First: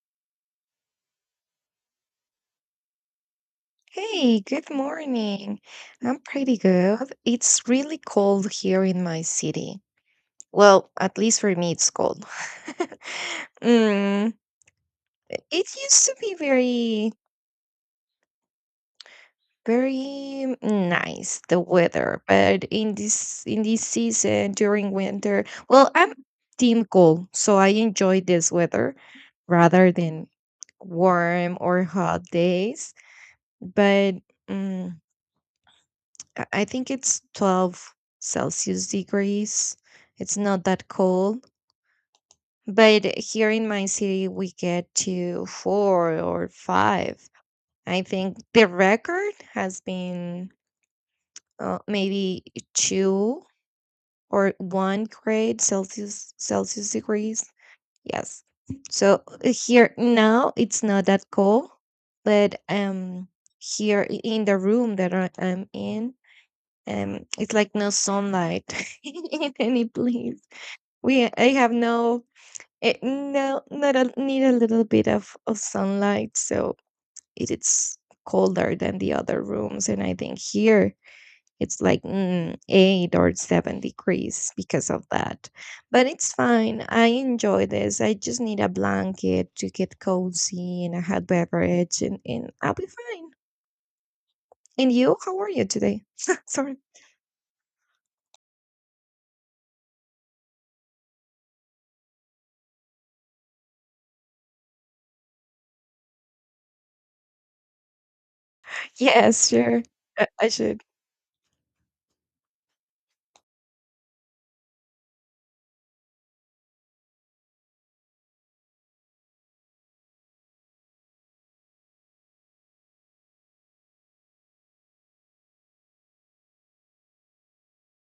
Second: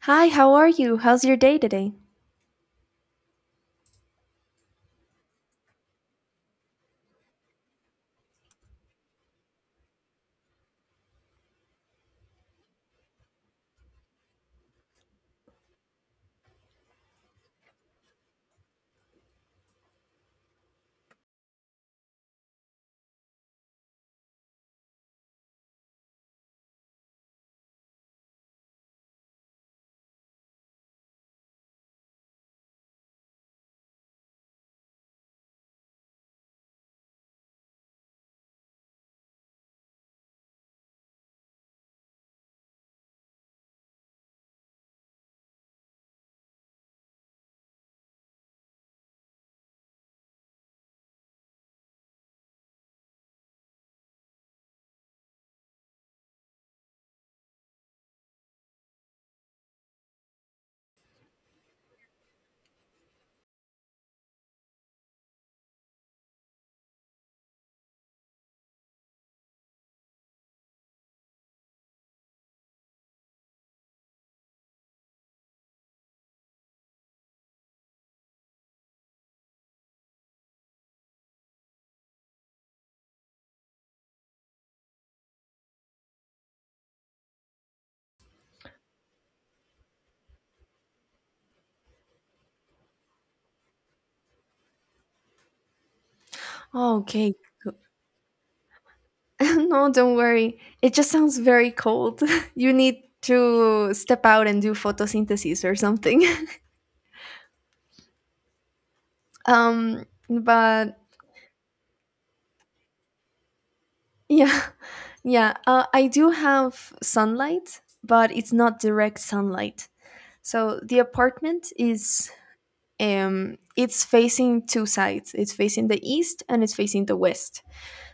Hi, how are you? How's your day today? Hey, good morning. I'm pretty good. It's really cold here in my city. Well, at least for me, it's cold. Mm, it used to be very, very nice, the weather, but in this season during winter, well, I'm team cold, so I enjoy this weather rather than warm or hot days. But mm, I think it's 12 Celsius degrees. It's not that cold. But here in my city, we get to four or five. I think the record has been maybe 2 or 1 grade Celsius degrees. Yes. So here now it's not that cold, but here in the room that I'm in. It's like no sunlight in any place. We I have no no, not a, need a little bit of sunlight, so it is colder than the other rooms, and I think here it's like 8 or 7 degrees because of that. But it's fine. I enjoy this. I just need a blanket to get cozy and a hot beverage, and I'll be fine. And you, how are you today? Sorry. Oh, okay. No, don't worry. It just sounds very cold. You need to step out and do photosynthesis or something. Yes, sure. Um, I should. but yeah, yeah. I do have sunlight, but it's not direct sunlight. So the apartment is it's facing two sides. It's facing the east and it's facing the west.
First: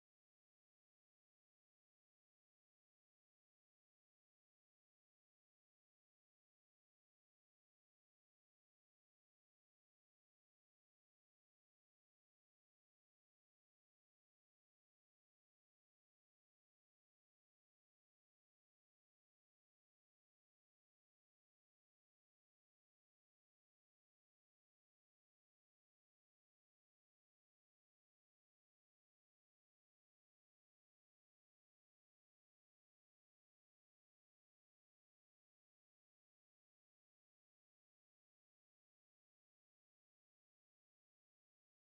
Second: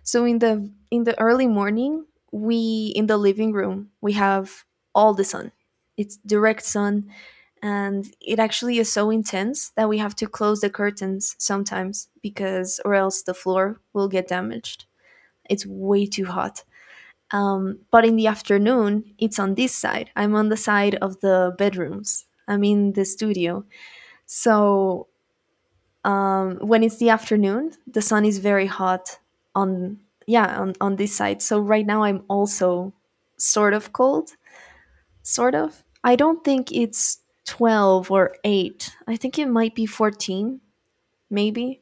So in the early morning, we in the living room we have all the sun. It's direct sun, and it actually is so intense that we have to close the curtains sometimes or else the floor will get damaged. It's way too hot. But in the afternoon, it's on this side. I'm on the side of the bedrooms. I'm in the studio, so when it's the afternoon, the sun is very hot on, yeah, on this side. So right now I'm also sort of cold, sort of. I don't think it's 12 or 8. I think it might be 14, maybe.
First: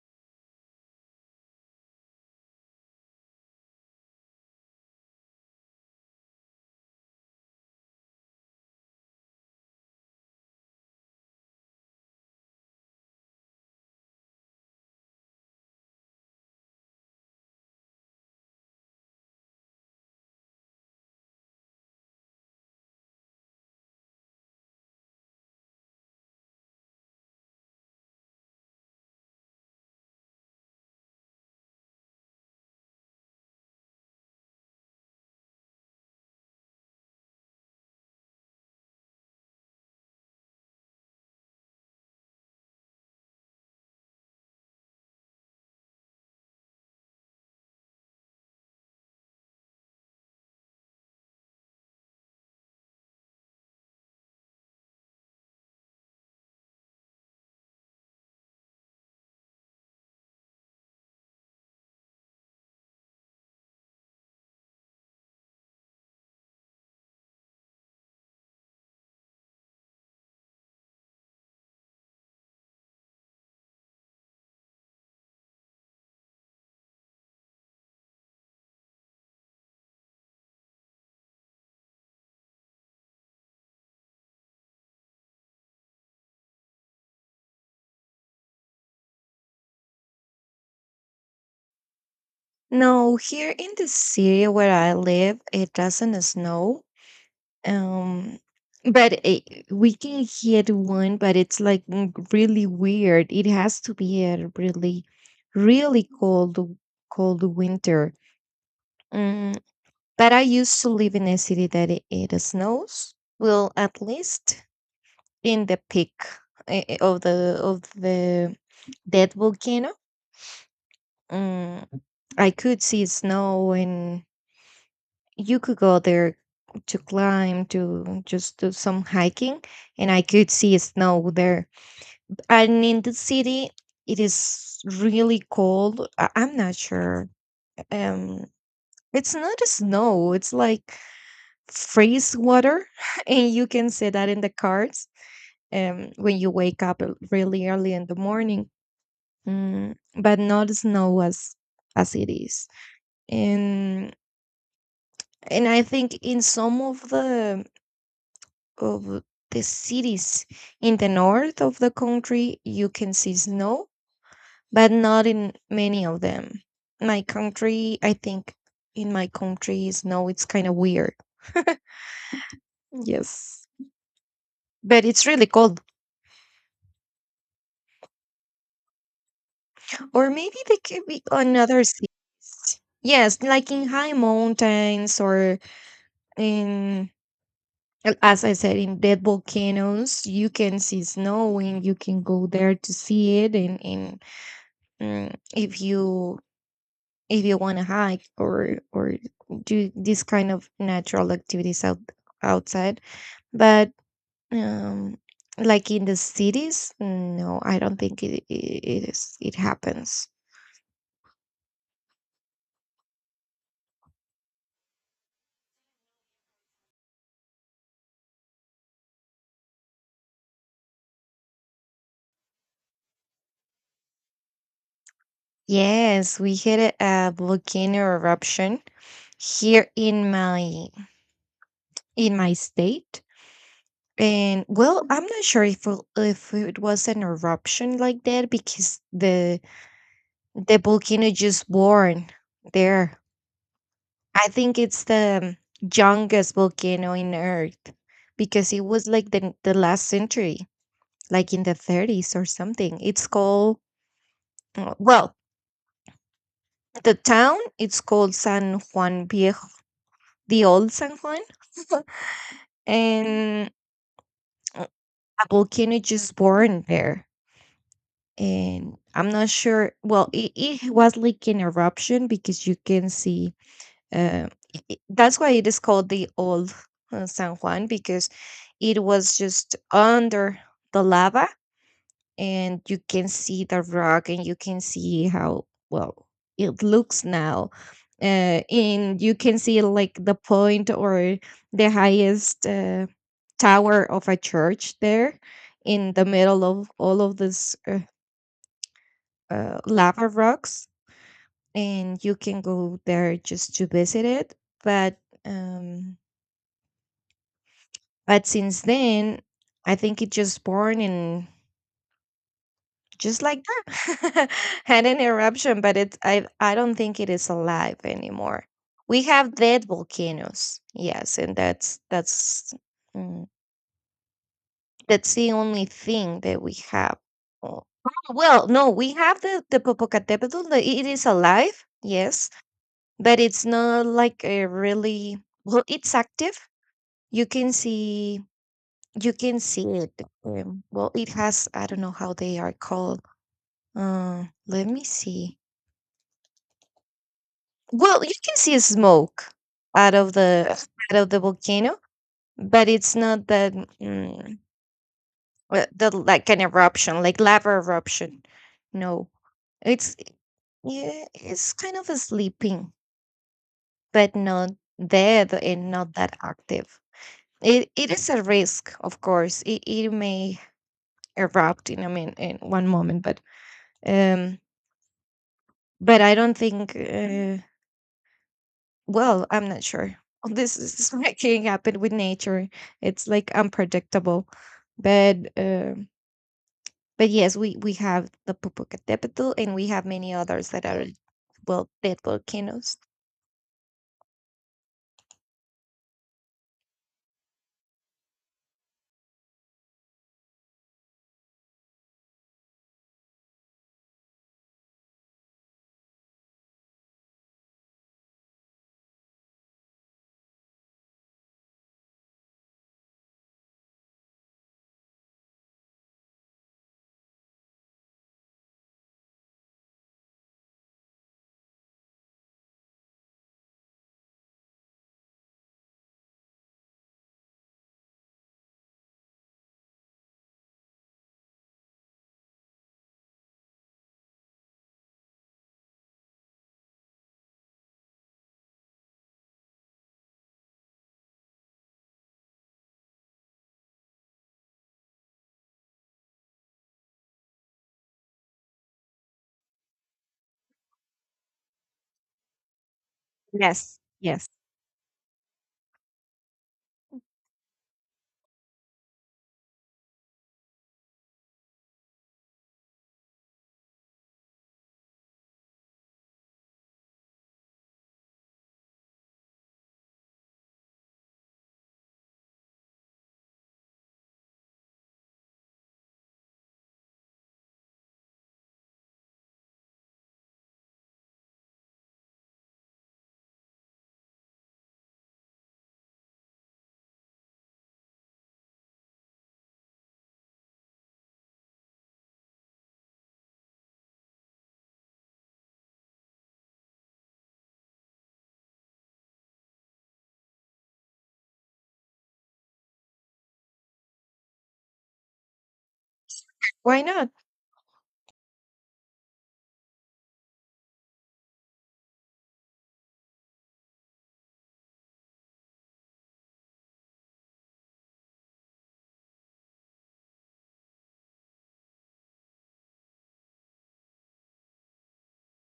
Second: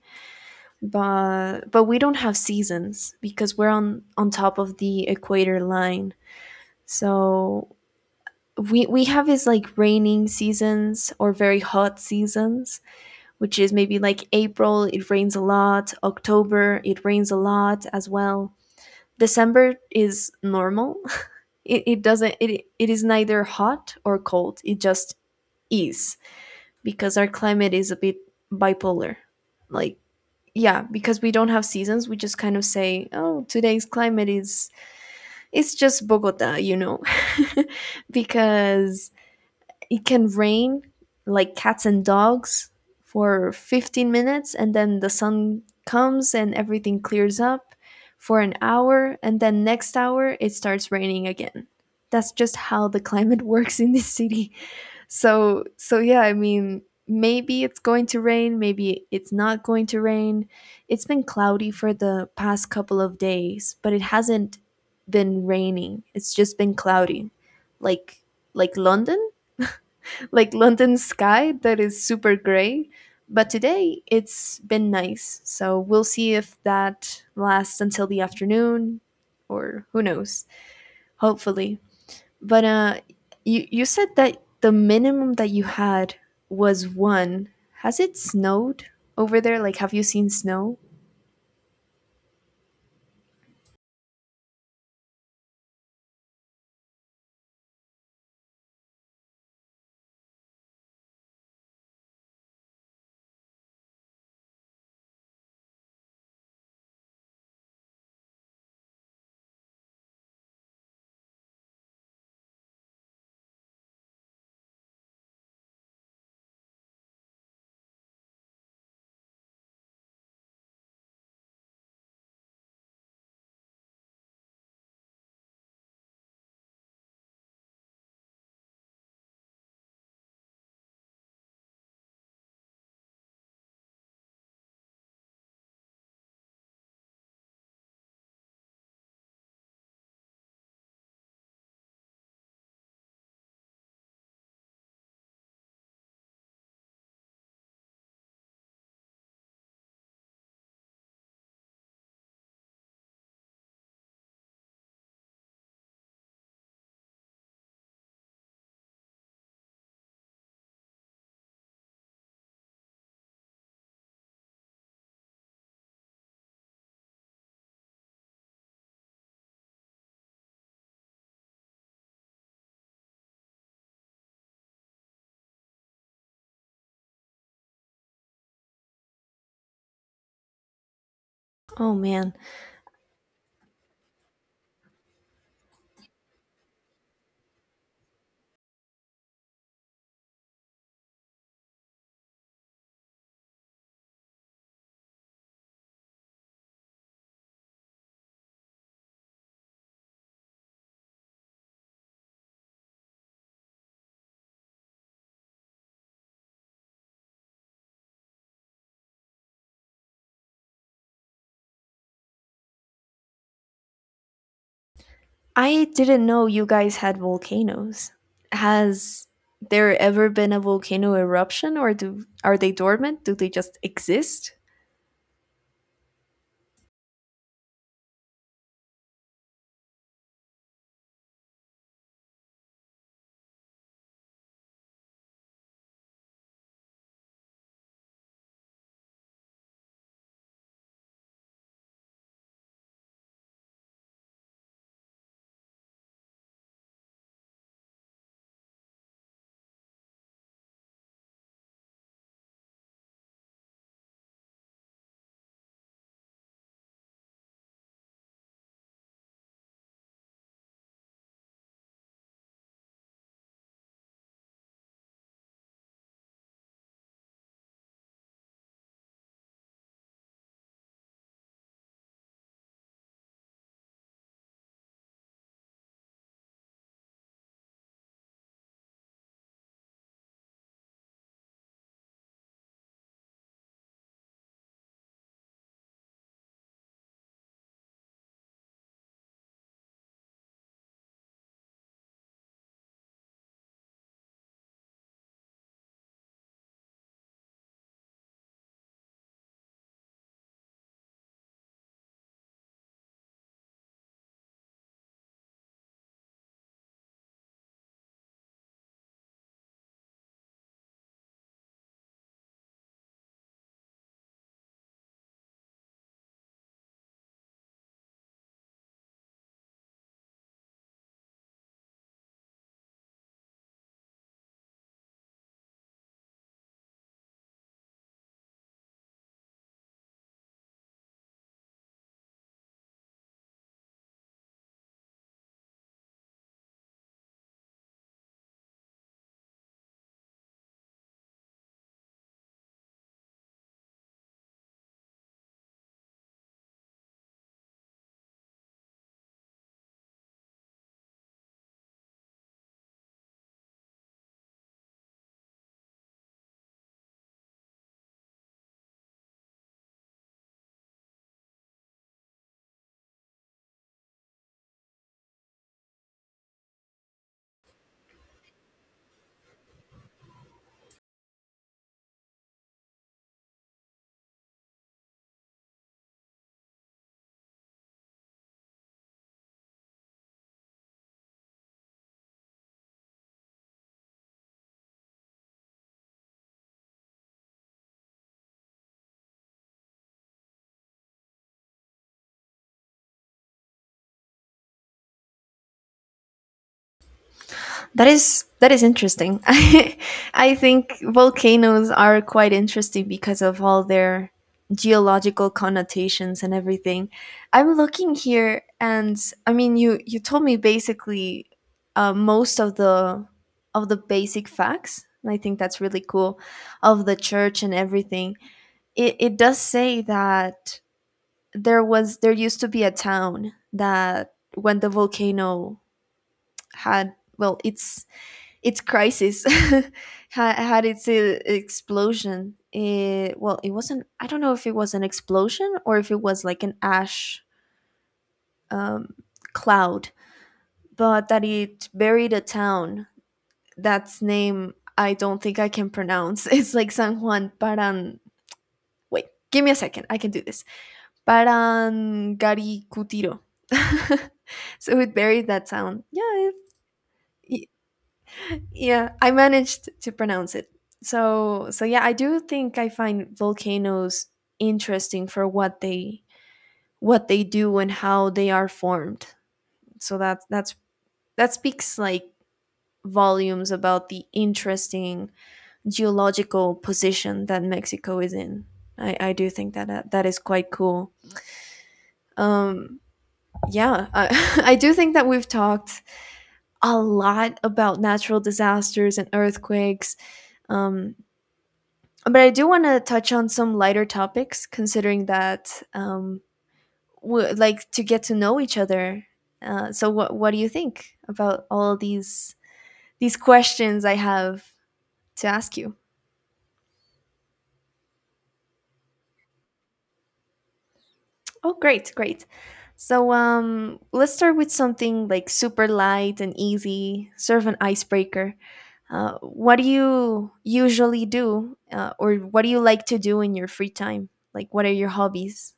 But we don't have seasons because we're on top of the equator line. So we have is like raining seasons or very hot seasons, which is maybe like April, it rains a lot, October, it rains a lot as well. December is normal. It doesn't, it is neither hot or cold. It just is, because our climate is a bit bipolar. Like, yeah, because we don't have seasons, we just kind of say, "Oh, today's climate is it's just Bogota." Because it can rain like cats and dogs for 15 minutes, and then the sun comes and everything clears up for an hour, and then next hour it starts raining again. That's just how the climate works in this city. So yeah, I mean, maybe it's going to rain, maybe it's not going to rain. It's been cloudy for the past couple of days, but it hasn't been raining, it's just been cloudy. Like, like london like London sky that is super gray. But today it's been nice, so we'll see if that lasts until the afternoon, or who knows. Hopefully, but you said that the minimum that you had was one. Has it snowed over there? Like, have you seen snow? No, here in the city where I live, it doesn't snow. Um, but we can hit one, but it's like really weird. It has to be a really, really cold, cold winter. Mm, but I used to live in a city that it snows. Well, at least in the peak of the dead volcano, mm, I could see snow, and you could go there to climb, to just do some hiking, and I could see snow there. And in the city, it is really cold. I'm not sure. um it's not snow, it's like freeze water. And you can see that in the cars when you wake up really early in the morning. But not snow as it is. And and I think in some of the cities. In the north of the country, you can see snow, but not in many of them. My country, I think in my country, snow, it's kind of weird. Yes. But it's really cold. Or maybe they could be on other Oh cities. man, Yes, like in high mountains or in, as I said, in dead volcanoes, you can see snow, and you can go there to see it. And if you, if you want to hike or do this kind of natural activities outside. But um like in the cities, no, I don't think it is, it happens. I didn't know you guys had volcanoes. Has there ever been a volcano eruption, or do are they dormant? Do they just exist? Yes, we had a volcano eruption here in my state. And, well, I'm not sure if it was an eruption like that, because the volcano just born there. I think it's the youngest volcano in Earth, because it was like the last century, like in the 30s or something. It's called, well, the town, it's called San Juan Viejo, the old San Juan. And uh, a volcano just born there. And I'm not sure, well, it was like an eruption because you can see. Uh, that's why it is called the old, San Juan, because it was just under the lava, and you can see the rock, and you can see how well it looks now. And you can see like the point, or the highest, tower of a church there, in the middle of all of this, lava rocks, and you can go there just to visit it. But um But since then, I think it just born and just like that had an eruption, but it's I don't think it is alive anymore. We have dead volcanoes, yes, and mm, that's the only thing that we have. Oh, well, no, we have the Popocatépetl. It is alive, yes, but it's not like a really, well, it's active. You can see it. Well, it has I don't know how they are called. Let me see. Well, you can see smoke out of the out of the volcano, but it's not that, mm, well, the, like an eruption, like lava eruption. No, it's yeah, it's kind of a sleeping, but not dead and not that active. It is a risk, of course. It may erupt in, I mean, in one moment, um but I don't think, well, I'm not sure. This is what can happen with nature. It's like unpredictable. But um but yes, we have the Popocatépetl, and we have many others that are, well, dead volcanoes. That is interesting. I think volcanoes are quite interesting because of all their geological connotations and everything. I'm looking here, and I mean, you told me basically, most of the basic facts. And I think that's really cool, of the church and everything. It does say that there used to be a town that, when the volcano had, well, it's its crisis had its explosion. Well, it wasn't. I don't know if it was an explosion or if it was like an ash, um, cloud, but that it buried a town. That's name I don't think I can pronounce. It's like San Juan Paran. Wait, give me a second. I can do this. Parangaricutiro. Yes, yes. So it buried that town. Yeah, it, yeah, I managed to pronounce it. So yeah, I do think I find volcanoes interesting for what they do and how they are formed. So that speaks like volumes about the interesting geological position that Mexico is in. I do think that that is quite cool. Um, yeah, I do think that we've talked a lot about natural disasters and earthquakes, um, but I do want to touch on some lighter topics, considering that we like to get to know each other. So, what do you think about all these questions I have to ask you? Why not? Oh, great, great. So, let's start with something like super light and easy, sort of an icebreaker. What do you usually do, or what do you like to do in your free time? Like, what are your hobbies?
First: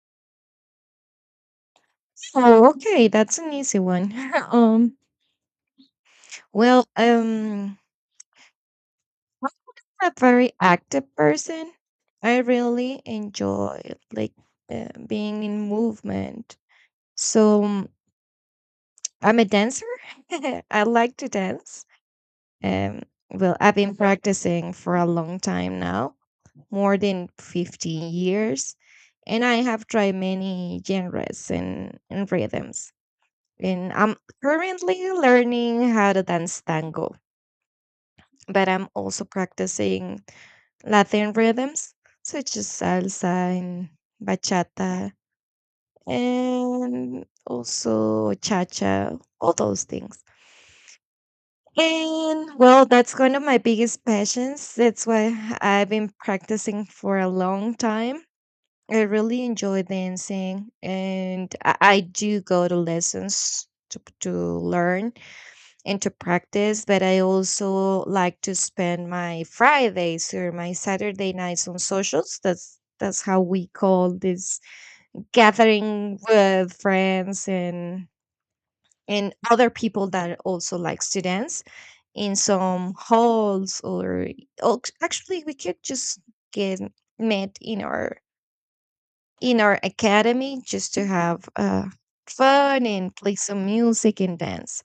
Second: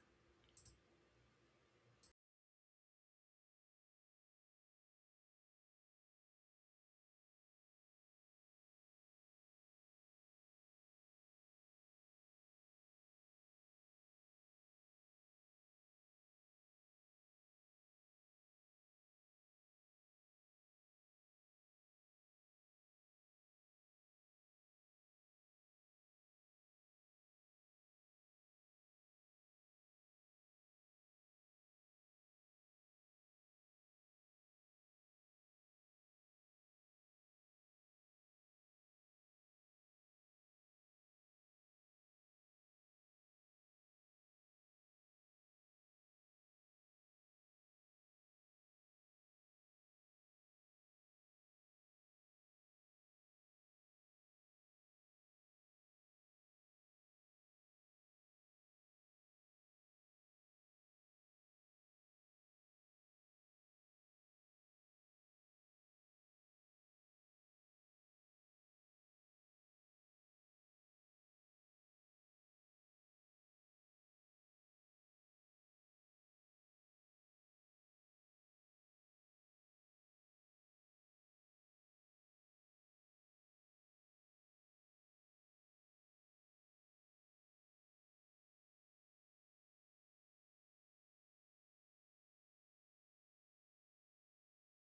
Oh, okay, that's an easy one. um, well, I'm a very active person. I really enjoy, like, being in movement. So, I'm a dancer. I like to dance. Um, well, I've been practicing for a long time now, more than 15 years. And I have tried many genres, and rhythms. And I'm currently learning how to dance tango, but I'm also practicing Latin rhythms such as salsa and bachata, and also cha cha, all those things. And, well, that's one of my biggest passions. That's why I've been practicing for a long time. I really enjoy dancing, and I do go to lessons to learn and to practice. But I also like to spend my Fridays or my Saturday nights on socials. That's how we call this, gathering with friends and other people that also likes to dance in some halls, or, oh, actually we could just get met in our academy just to have, fun and play some music and dance.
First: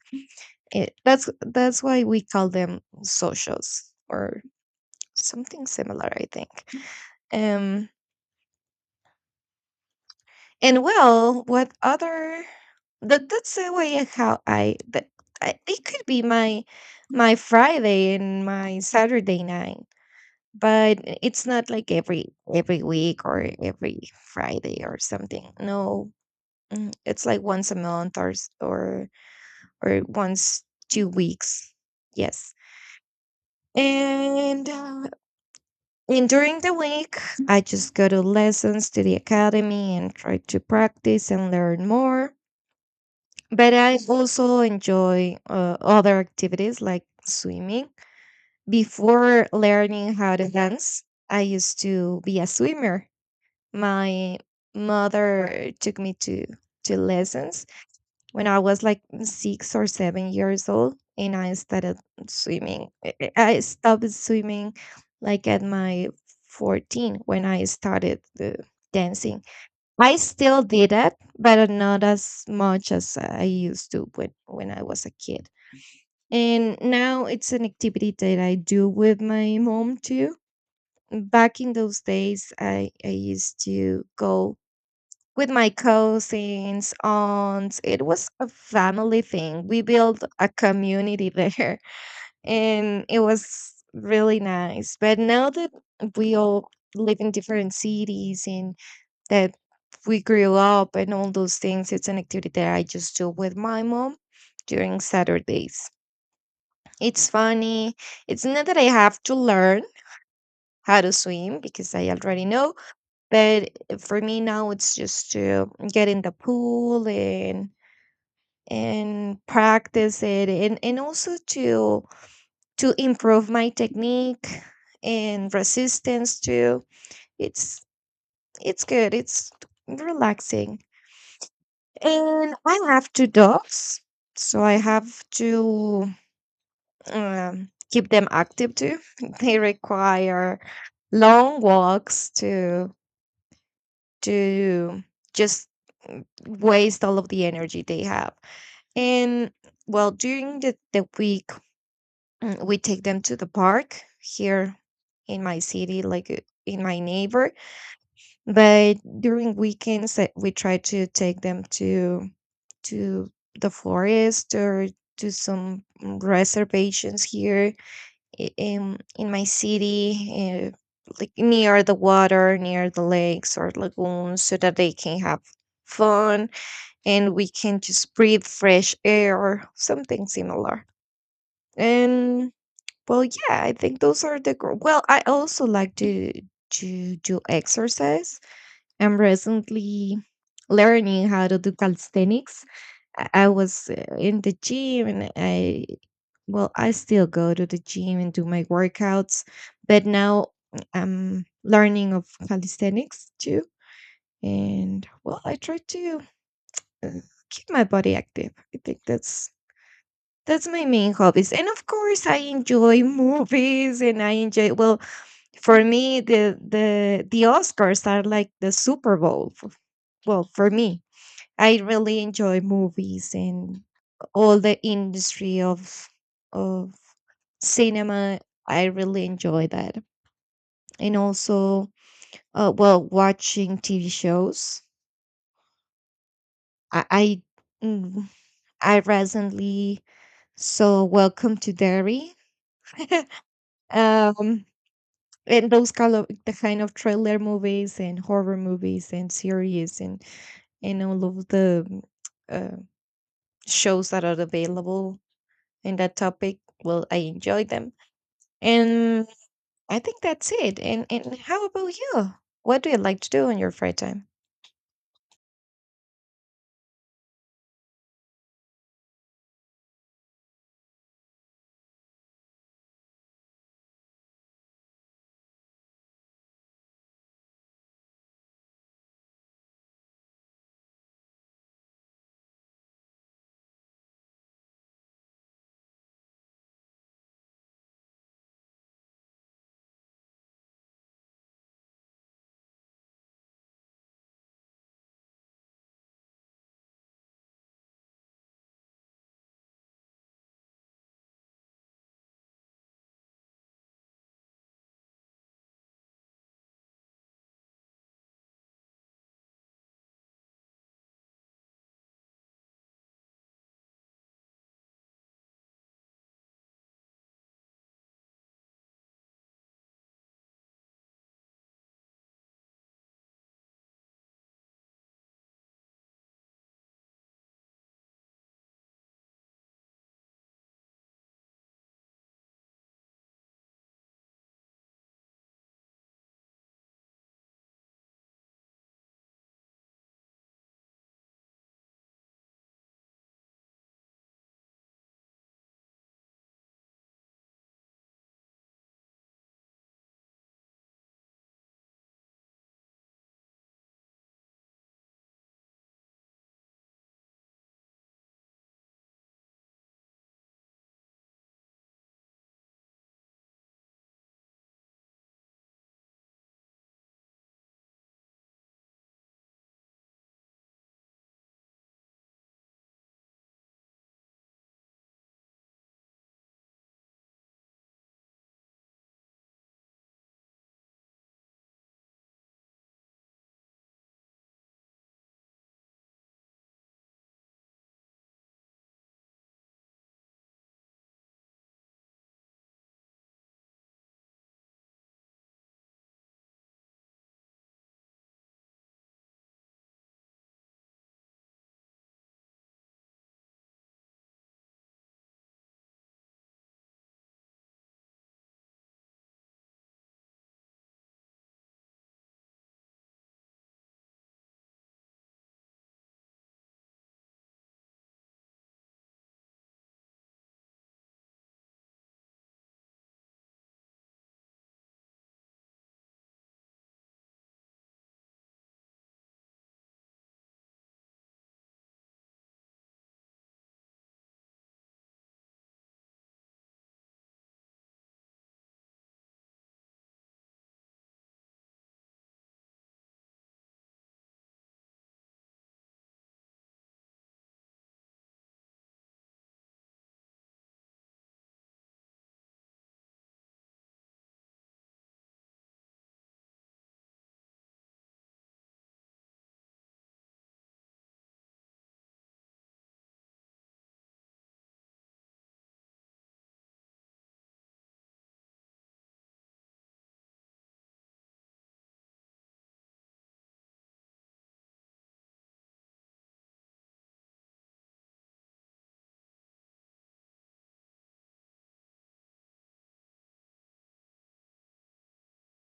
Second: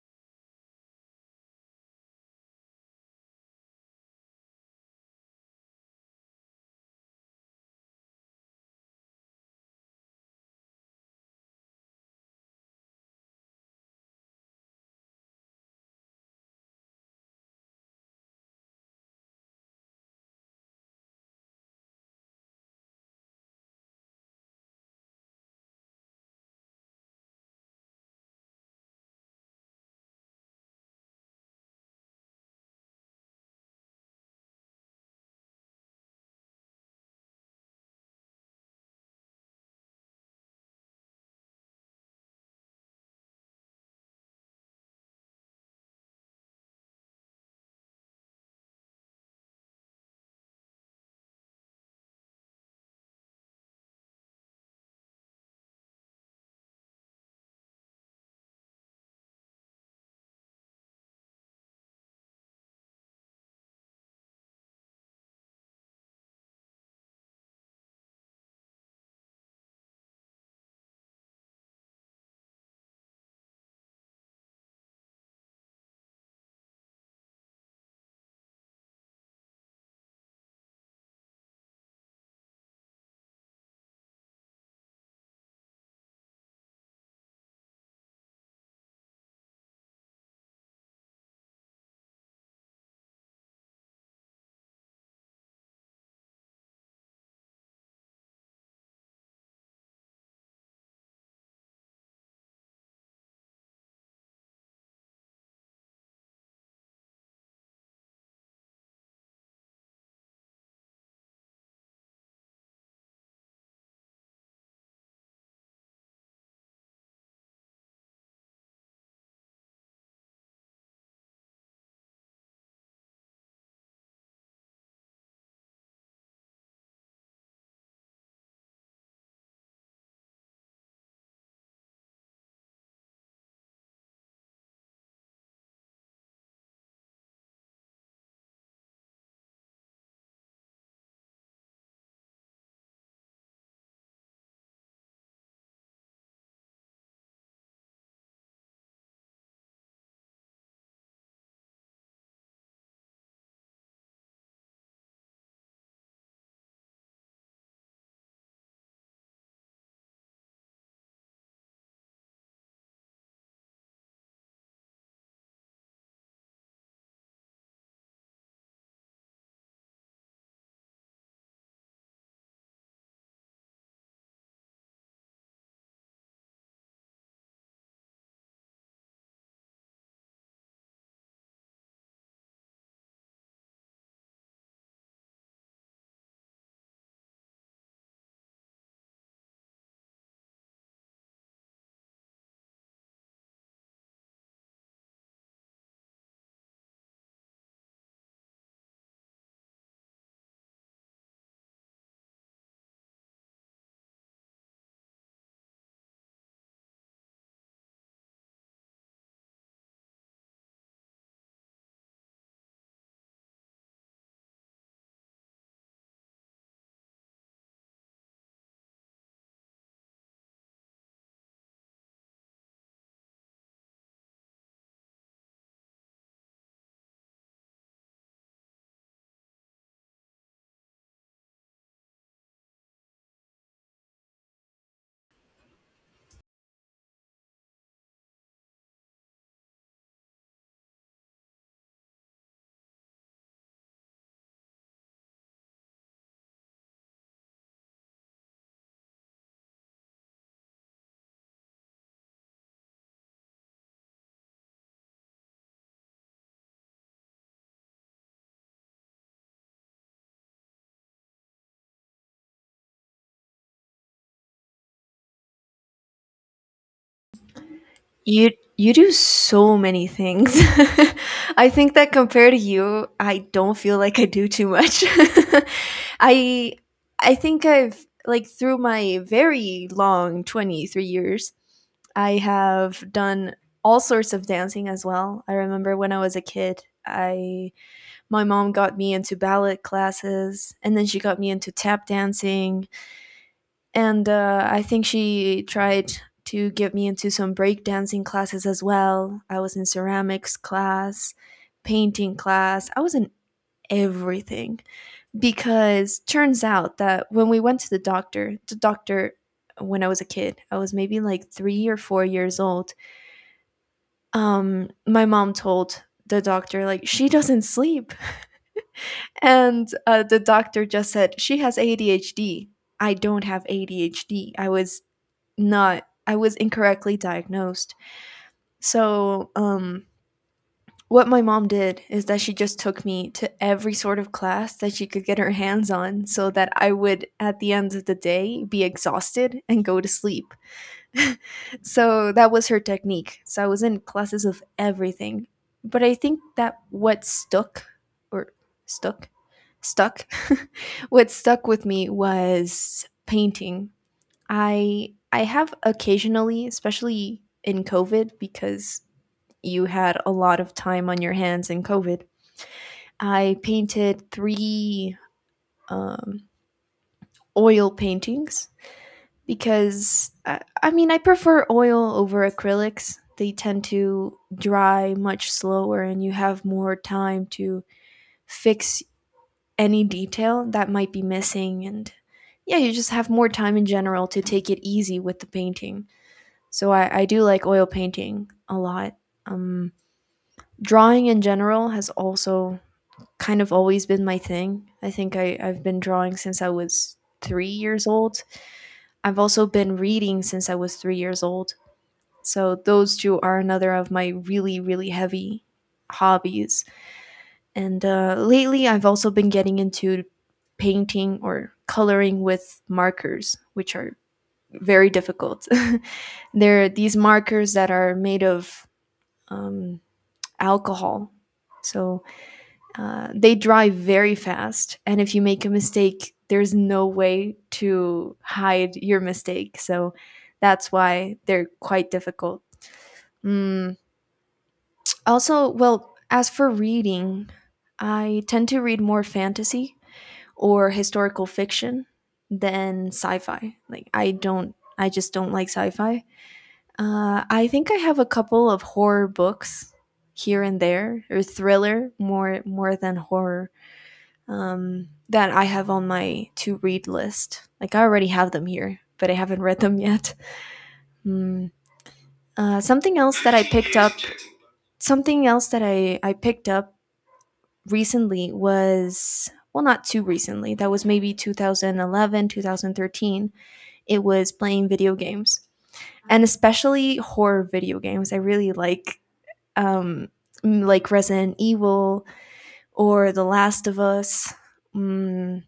That's why we call them socials or something similar, I think. um and, well, what other, that's the way, how I, that I, it could be my Friday and my Saturday night, but it's not like every week or every Friday or something, no. It's like once a month or s- or once 2 weeks, yes. And uh, and during the week, I just go to lessons to the academy and try to practice and learn more. But I also enjoy, other activities like swimming. Before learning how to dance, I used to be a swimmer. My mother took me to lessons when I was like 6 or 7 years old, and I started swimming. I stopped swimming like at my 14 when I started the dancing. I still did it, but not as much as I used to when I was a kid. And now it's an activity that I do with my mom too. Back in those days, I used to go with my cousins, aunts. It was a family thing. We built a community there, and it was really nice. But now that we all live in different cities, and that we grew up, and all those things, it's an activity that I just do with my mom during Saturdays. It's funny. It's not that I have to learn how to swim, because I already know, but, for me now it's just to get in the pool and practice it, and also to improve my technique and resistance too. It's it's good, it's relaxing. And I have two dogs, so I have to, keep them active too. They require long walks to just, waste all of the energy they have. And, well, during the week, we take them to the park here in my city, like, in my neighbor. But during weekends, we try to take them to the forest, or to some reservations here, in my city, like near the water, near the lakes or lagoons, so that they can have fun, and we can just breathe fresh air or something similar. And, well, yeah, I think those are the well. I also like to do exercise. I'm recently learning how to do calisthenics. I was, in the gym, and I well, I still go to the gym and do my workouts, but now I'm learning of calisthenics too. And, well, I try to, uh, keep my body active. I think that's my main hobbies, and of course, I enjoy movies, and I enjoy well for me, the Oscars are like the Super Bowl. Well, for me, I really enjoy movies and all the industry of cinema. I really enjoy that, and also, well, watching TV shows. I I, mm, I recently saw Welcome to Derry. um and those kind of the kind of thriller movies and horror movies and series, and all of the, uh, shows that are available in that topic. Well, I enjoy them, and I think that's it. And how about you? What do you like to do in your free time? You you do so many things. I think that compared to you, I don't feel like I do too much. I I think I've, like, through my very long 23 years, I have done all sorts of dancing as well. I remember when I was a kid, I my mom got me into ballet classes, and then she got me into tap dancing, and I think she tried to get me into some breakdancing classes as well. I was in ceramics class, painting class. I was in everything, because turns out that when we went to the doctor, when I was a kid, I was maybe like 3 or 4 years old. My mom told the doctor like she doesn't sleep, and the doctor just said she has ADHD. I don't have ADHD. I was not, I was incorrectly diagnosed. So, what my mom did is that she just took me to every sort of class that she could get her hands on, so that I would, at the end of the day, be exhausted and go to sleep. So that was her technique. So I was in classes of everything. But I think that what or stuck, stuck, what stuck with me was painting. I have occasionally, especially in COVID, because you had a lot of time on your hands in COVID. I painted 3 um oil paintings, because I mean, I prefer oil over acrylics. They tend to dry much slower, and you have more time to fix any detail that might be missing, and yeah, you just have more time in general to take it easy with the painting. So I do like oil painting a lot. Um, Drawing in general has also kind of always been my thing. I think I've been drawing since I was 3 years old. I've also been reading since I was 3 years old. So those two are another of my really, really heavy hobbies. And lately, I've also been getting into painting or coloring with markers, which are very difficult. They're these markers that are made of um, alcohol. So they drive very fast, and if you make a mistake, there's no way to hide your mistake. So that's why they're quite difficult. Mm. Also, well, as for reading, I tend to read more fantasy or historical fiction than sci-fi. Like, I don't, I just don't like sci-fi. I think I have a couple of horror books here and there, or thriller, more than horror, that I have on my to read list. Like, I already have them here, but I haven't read them yet. Mm. Something else that I picked up, something else that I picked up recently was, well, not too recently. That was maybe 2011, 2013. It was playing video games, and especially horror video games. I really like, um, like Resident Evil or The Last of Us, mm,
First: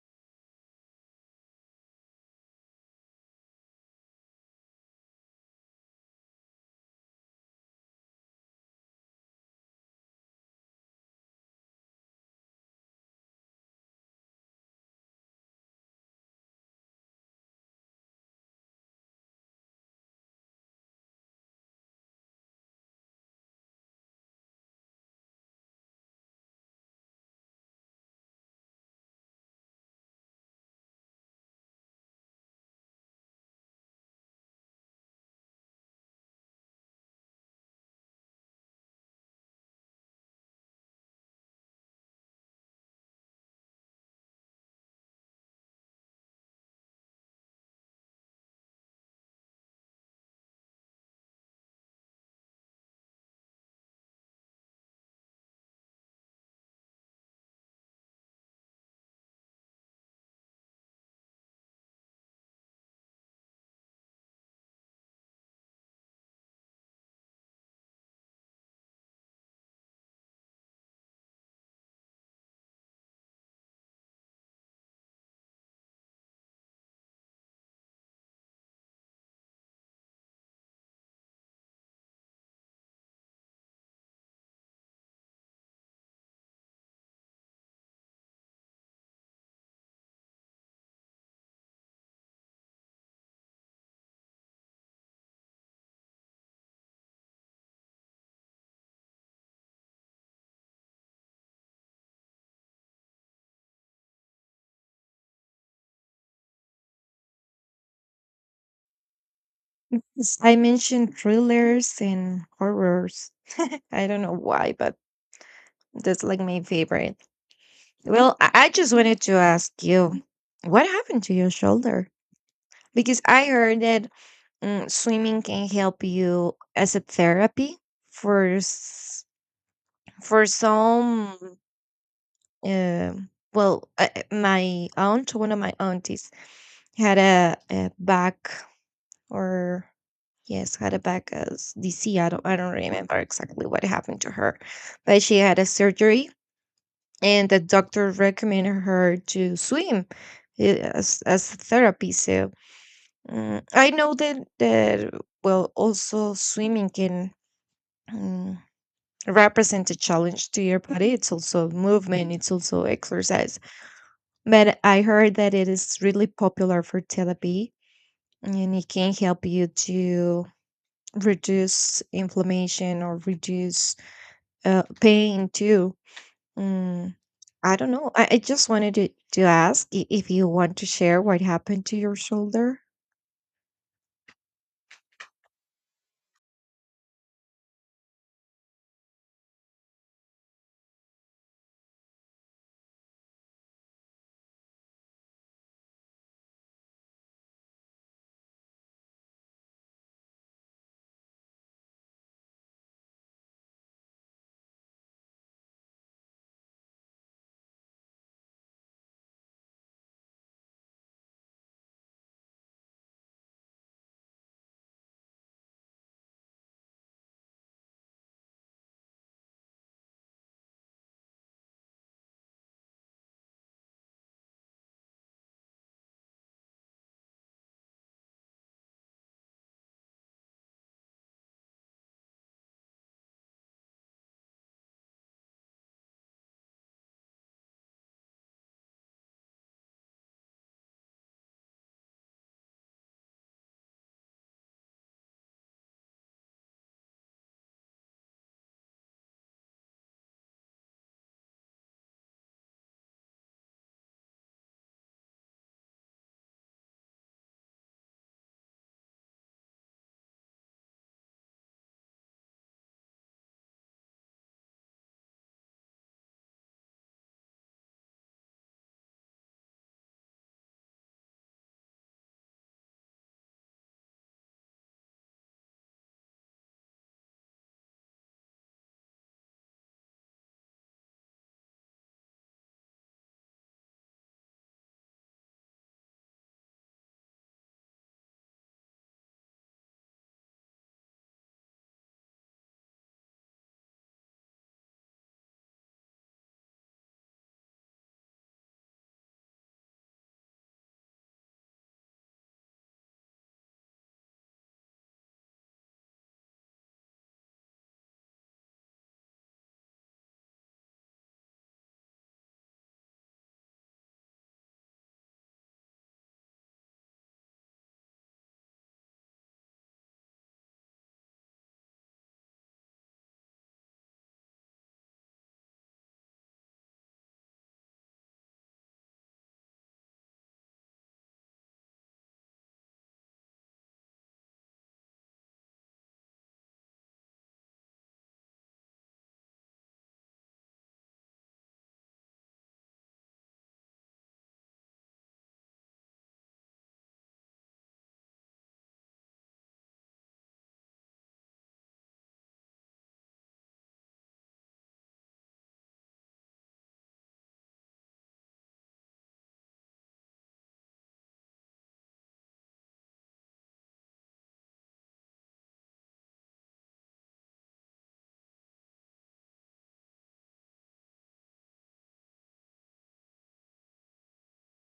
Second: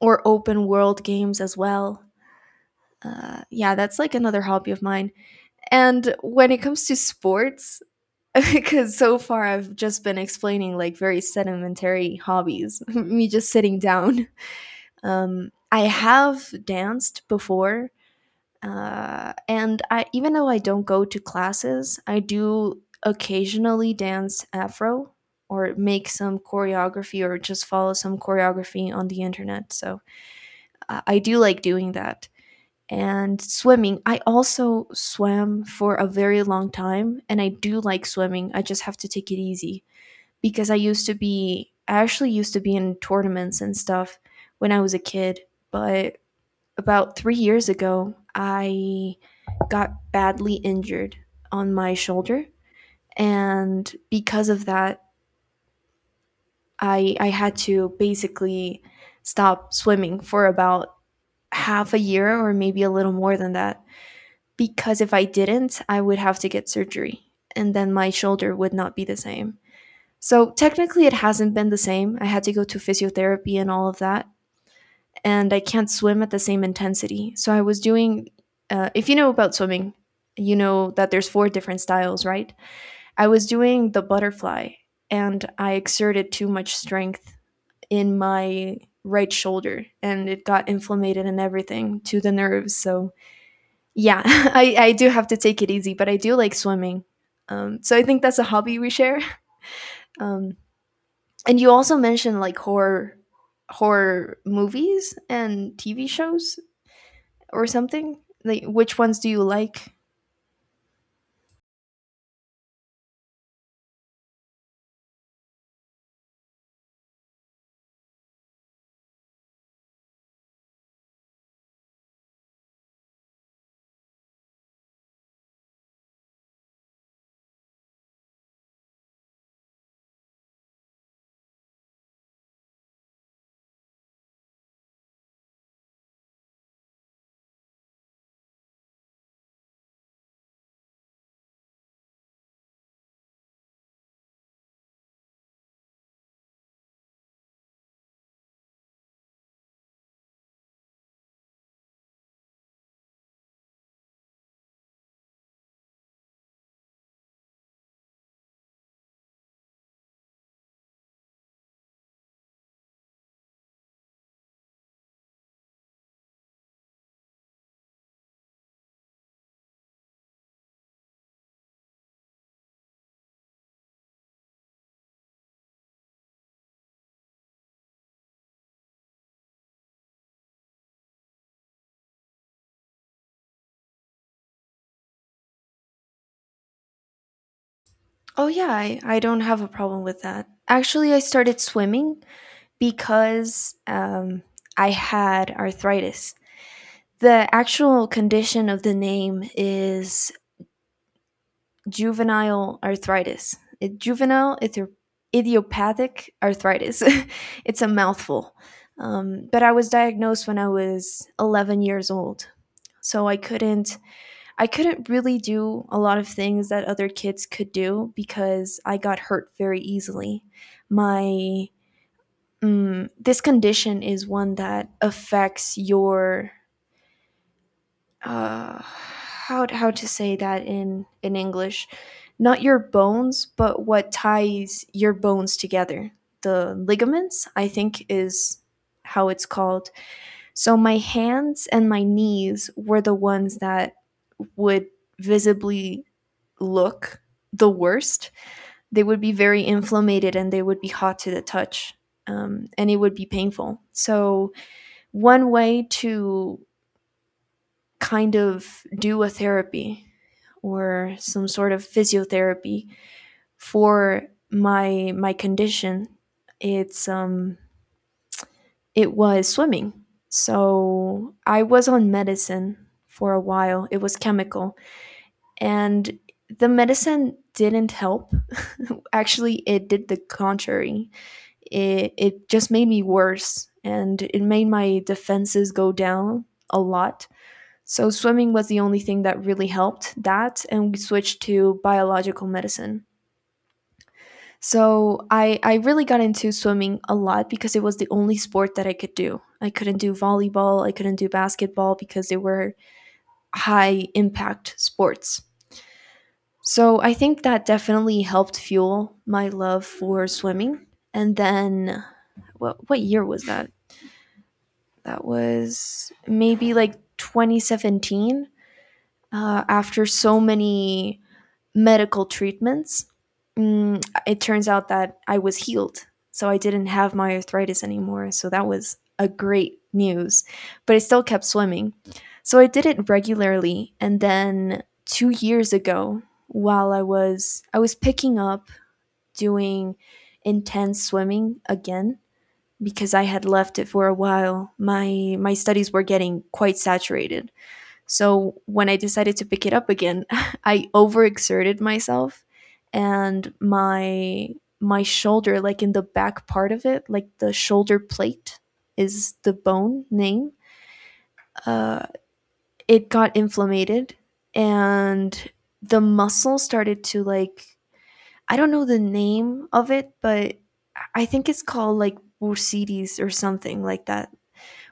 or open world games as well. Yeah, that's like another hobby of mine. And when it comes to sports, because so far I've just been explaining like very sedimentary hobbies, me just sitting down. I have danced before, and I, even though I don't go to classes, I do occasionally dance Afro or make some choreography or just follow some choreography on the internet. So I do like doing that. And swimming, I also swam for a very long time, and I do like swimming. I just have to take it easy, because I actually used to be in tournaments and stuff when I was a kid, but about 3 years ago, I got badly injured on my shoulder. And because of that, I had to basically stop swimming for about half a year or maybe a little more than that. Because if I didn't, I would have to get surgery, and then my shoulder would not be the same. So technically, it hasn't been the same. I had to go to physiotherapy and all of that, and I can't swim at the same intensity. So I was doing, if you know about swimming, you know that there's four different styles, right? I was doing the butterfly, and I exerted too much strength in my right shoulder, and it got inflamed and everything to the nerves. So yeah, I do have to take it easy, but I do like swimming. So I think that's a hobby we share. Um, and you also mentioned like horror movies and TV shows, or something? Like, which ones do you like? Yes, I mentioned thrillers and horrors. I don't know why, but that's like my favorite. Well, I just wanted to ask you, what happened to your shoulder? Because I heard that, swimming can help you as a therapy for, for some, uh, well, my aunt one of my aunties had a back, or, yes, had a back as DC. I don't remember exactly what happened to her, but she had a surgery, and the doctor recommended her to swim, as therapy, so, I know that well, also swimming can, mm, represent a challenge to your body. It's also movement, it's also exercise. But I heard that it is really popular for therapy, and it can help you to reduce inflammation or reduce, pain too. Mm, I don't know. I just wanted to ask, if you want to share what happened to your shoulder. Oh, yeah, I don't have a problem with that. Actually, I started swimming because I had arthritis. The actual condition of the name is juvenile arthritis. Idiopathic arthritis. It's a mouthful. But I was diagnosed when I was 11 years old. So I couldn't really do a lot of things that other kids could do because I got hurt very easily. My this condition is one that affects your how to say that in English, not your bones, but what ties your bones together. The ligaments, I think, is how it's called. So my hands and my knees were the ones that would visibly look the worst. They would be very inflamed and they would be hot to the touch. And it would be painful. So, one way to kind of do a therapy or some sort of physiotherapy for my condition, it's um it was swimming. So I was on medicine for a while. It was chemical, and the medicine didn't help. Actually, it did the contrary. It just made me worse and it made my defenses go down a lot. So, swimming was the only thing that really helped that, and we switched to biological medicine. So, I really got into swimming a lot because it was the only sport that I could do. I couldn't do volleyball, I couldn't do basketball because they were high impact sports. So I think that definitely helped fuel my love for swimming. And then what year was that? That was maybe like 2017. After so many medical treatments, mm, it turns out that I was healed. So I didn't have my arthritis anymore. So that was a great news. But I still kept swimming. So I did it regularly. And then 2 years ago, while I was picking up doing intense swimming again because I had left it for a while. My studies were getting quite saturated. So when I decided to pick it up again, I overexerted myself and my shoulder, like in the back part of it, like the shoulder plate is the bone name. Uh, it got inflamed and the muscle started to like, I don't know the name of it, but I think it's called like bursitis or something like that.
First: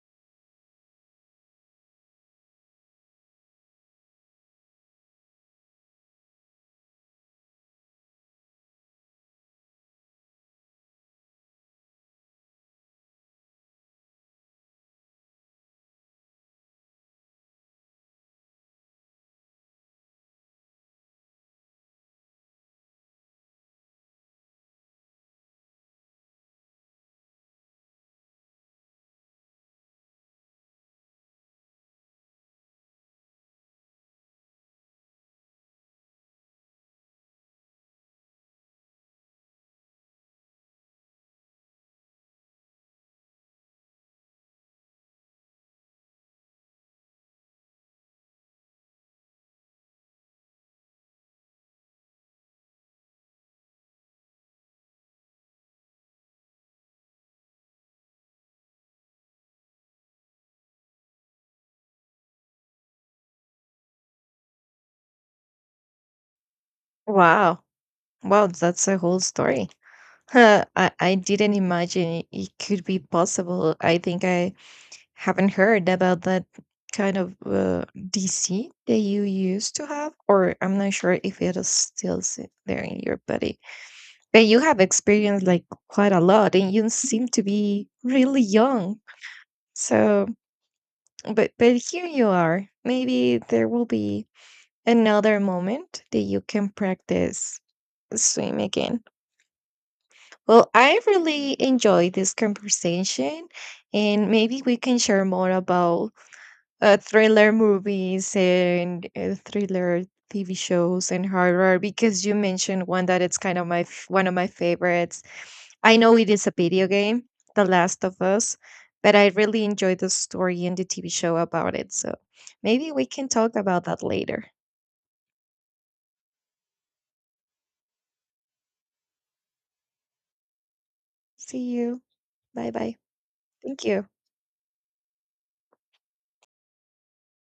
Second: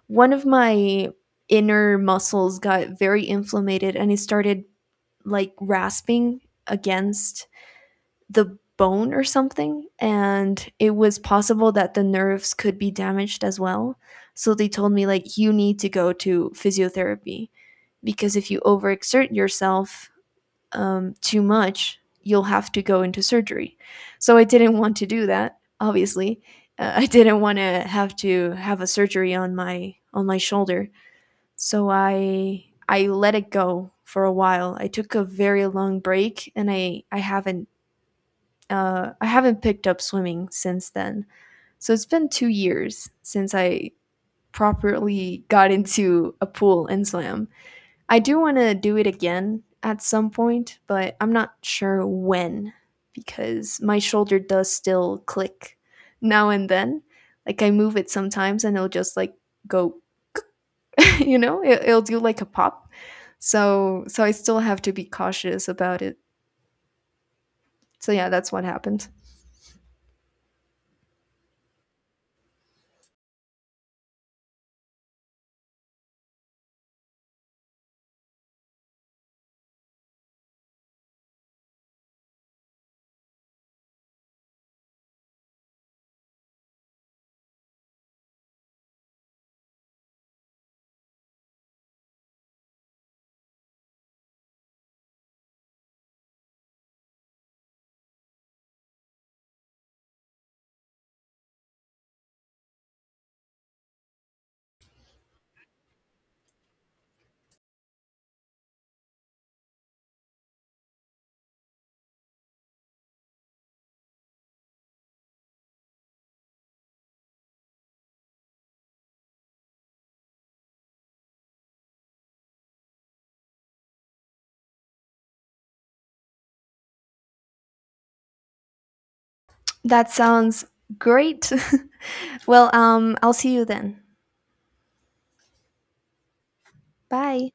One of my inner muscles got very inflamed and it started like rasping against the bone or something, and it was possible that the nerves could be damaged as well. So they told me, like, you need to go to physiotherapy because if you overexert yourself too much, you'll have to go into surgery. So I didn't want to do that, obviously. I didn't want to have a surgery on my shoulder. So I let it go for a while. I took a very long break and I haven't picked up swimming since then. So it's been 2 years since I properly got into a pool and swam. I do want to do it again at some point, but I'm not sure when, because my shoulder does still click now and then. Like I move it sometimes and it'll just like go you know, it'll do like a pop. So so I still have to be cautious about it. Wow. So yeah, Wow, that's what that's a happened. whole story. Huh, I didn't imagine it could be possible. I think I haven't heard about that kind of, DC that you used to have, or I'm not sure if it is still, there in your body. But you have experienced like quite a lot, and you seem to be really young. So, but here you are. Maybe there will be another moment that you can practice swim again. Well, I really enjoyed this conversation, and maybe we can share more about, thriller movies and, thriller TV shows and horror, because you mentioned one that it's kind of one of my favorites. I know it is a video game, The Last of Us, but I really enjoyed the story and the TV show about it. So maybe we can talk about that later. That sounds great. See you. Well, Bye bye. I'll see you Thank then. you. Bye.